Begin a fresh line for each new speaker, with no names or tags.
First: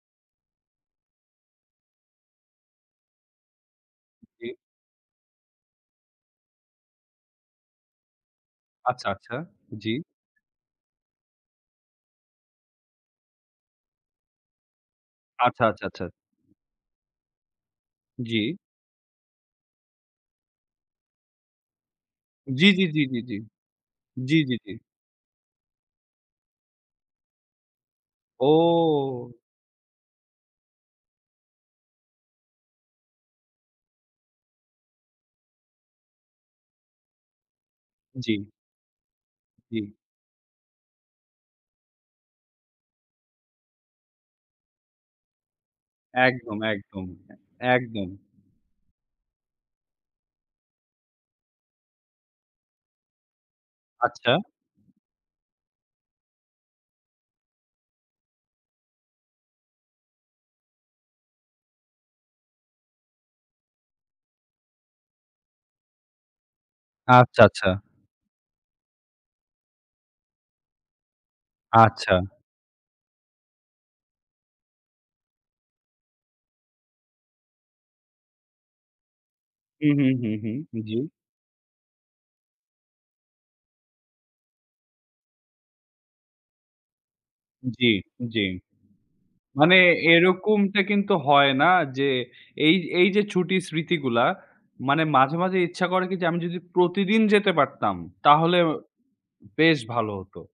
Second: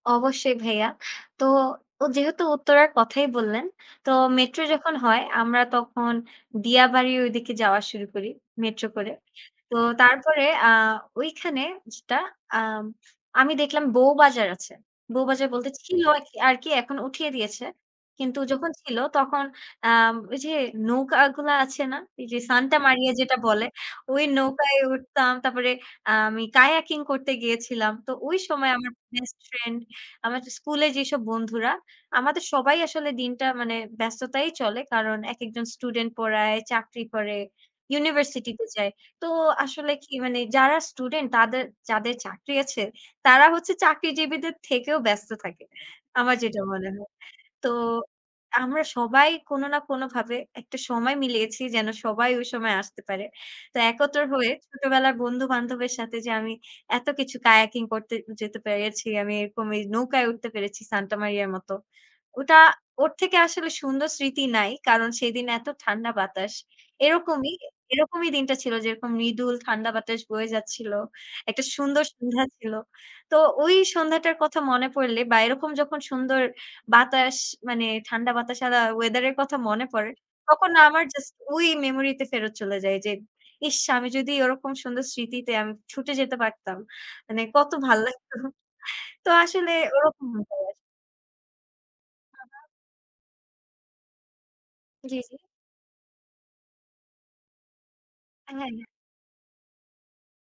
অবশ্যই ভাইয়া। তো ও যেহেতু উত্তরার কথাই বললেন। তো
জী।
মেট্রো যখন হয় আমরা তখন দিয়াবাড়ির ঐদিকে যাওয়া শুরু করি মেট্রো
আচ্ছা,
করে।
আচ্ছা
তো
জি।
তারপরে আ ঐখানে যেটা আম আমি দেখলাম বউবাজার আছে। বউ বাজার
আচ্ছা,
বলতে
আচ্ছা, আচ্ছা।
ছিল একি আরকি এখন উঠিয়ে দিয়েছে। কিন্তু
জ্বি।
যখন ছিল তখন আম ওই যে নৌকাগুলা আছে না? যে
জি,
সান্টা
জি, জি,
মারিয়া
জি, জি,
যেটা বলে, ওই
জি, জি, জি।
নৌকায় উঠতাম। তারপরে আমি কায়াকিং করতে গিয়েছিলাম। তো ওই সময় আমার
ও!
বেস্টফ্রেন্ড আমাদের স্কুলের যেসব বন্ধুরা, আমাদের সবাই আসলে দিনটা মানে ব্যস্ততায় চলে। কারণ একেকজন স্টুডেন্ট পড়ায়, চাকরি করে,
জ্বি।
ইউনিভার্সিটি তে যায়। তো
জ্বি।
আসলে কি মানে যারা স্টুডেন্ট তাদের যাদের চাকরি আছে, তারা হচ্ছে চাকরিজীবীদের থেকেও ব্যস্ত থাকে, আমার
একদম,
যেটা মনে
একদম
হয়।
এ
তো
একদম।
আমরা সবাই কোন না কোন ভাবে একটা সময় মিলিয়েছি যেন সবাই ওই সময় আসতে পারে। তো একত্র
আচ্ছা।
হয়ে ছোটবেলার বন্ধু-বান্ধবের সাথে যে আমি এত কিছু কায়াকিং করতে যেতে পেরেছি, আমি এরকম এই নৌকায় উঠতে পেরেছি সান্টা মারিয়ার মত, ওটা ওর থেকে আসলে সুন্দর স্মৃতি নাই। কারণ সেদিন এত ঠান্ডা বাতাস।
আচ্ছা,
এরকমই,
আচ্ছা।
এরকমই দিনটা ছিল যেরকম মৃদুল ঠান্ডা বাতাস বয়ে যাচ্ছিল, একটা সুন্দর
আচ্ছা।
সন্ধ্যা ছিল। তো ওই সন্ধ্যাটার কথা মনে পড়লে বা এরকম যখন সুন্দর বাতাস মানে ঠান্ডা বাতাস আলা ওয়েদার এর কথা মনে
হু, হু,
পড়ে,
হু, হু,
তখন
জ্বী।
আমার জাস্ট ওই মেমোরি তে ফেরত চলে যাই। যে ইস! আমি যদি ওরকম সুন্দর স্মৃতিতে আমি ছুটে যেতে পারতাম। মানে কত
জ্বী,
ভাল লাগতো।
জ্বী।
তো আসলে
মানে
ওরকম [unintelligible]
এইরকমটা কিন্তু হয় না যে
হা, হা।
এই, এই যে ছুটির স্মৃতিগুলা মানে
জী,
মাঝে,
জী।
মাঝে ইচ্ছা করে কি যে আমি যদি প্রতিদিন যেতে পারতাম,
হ্যাঁ,
তাহলেও
হ্যাঁ।
বেশ ভালো হতো।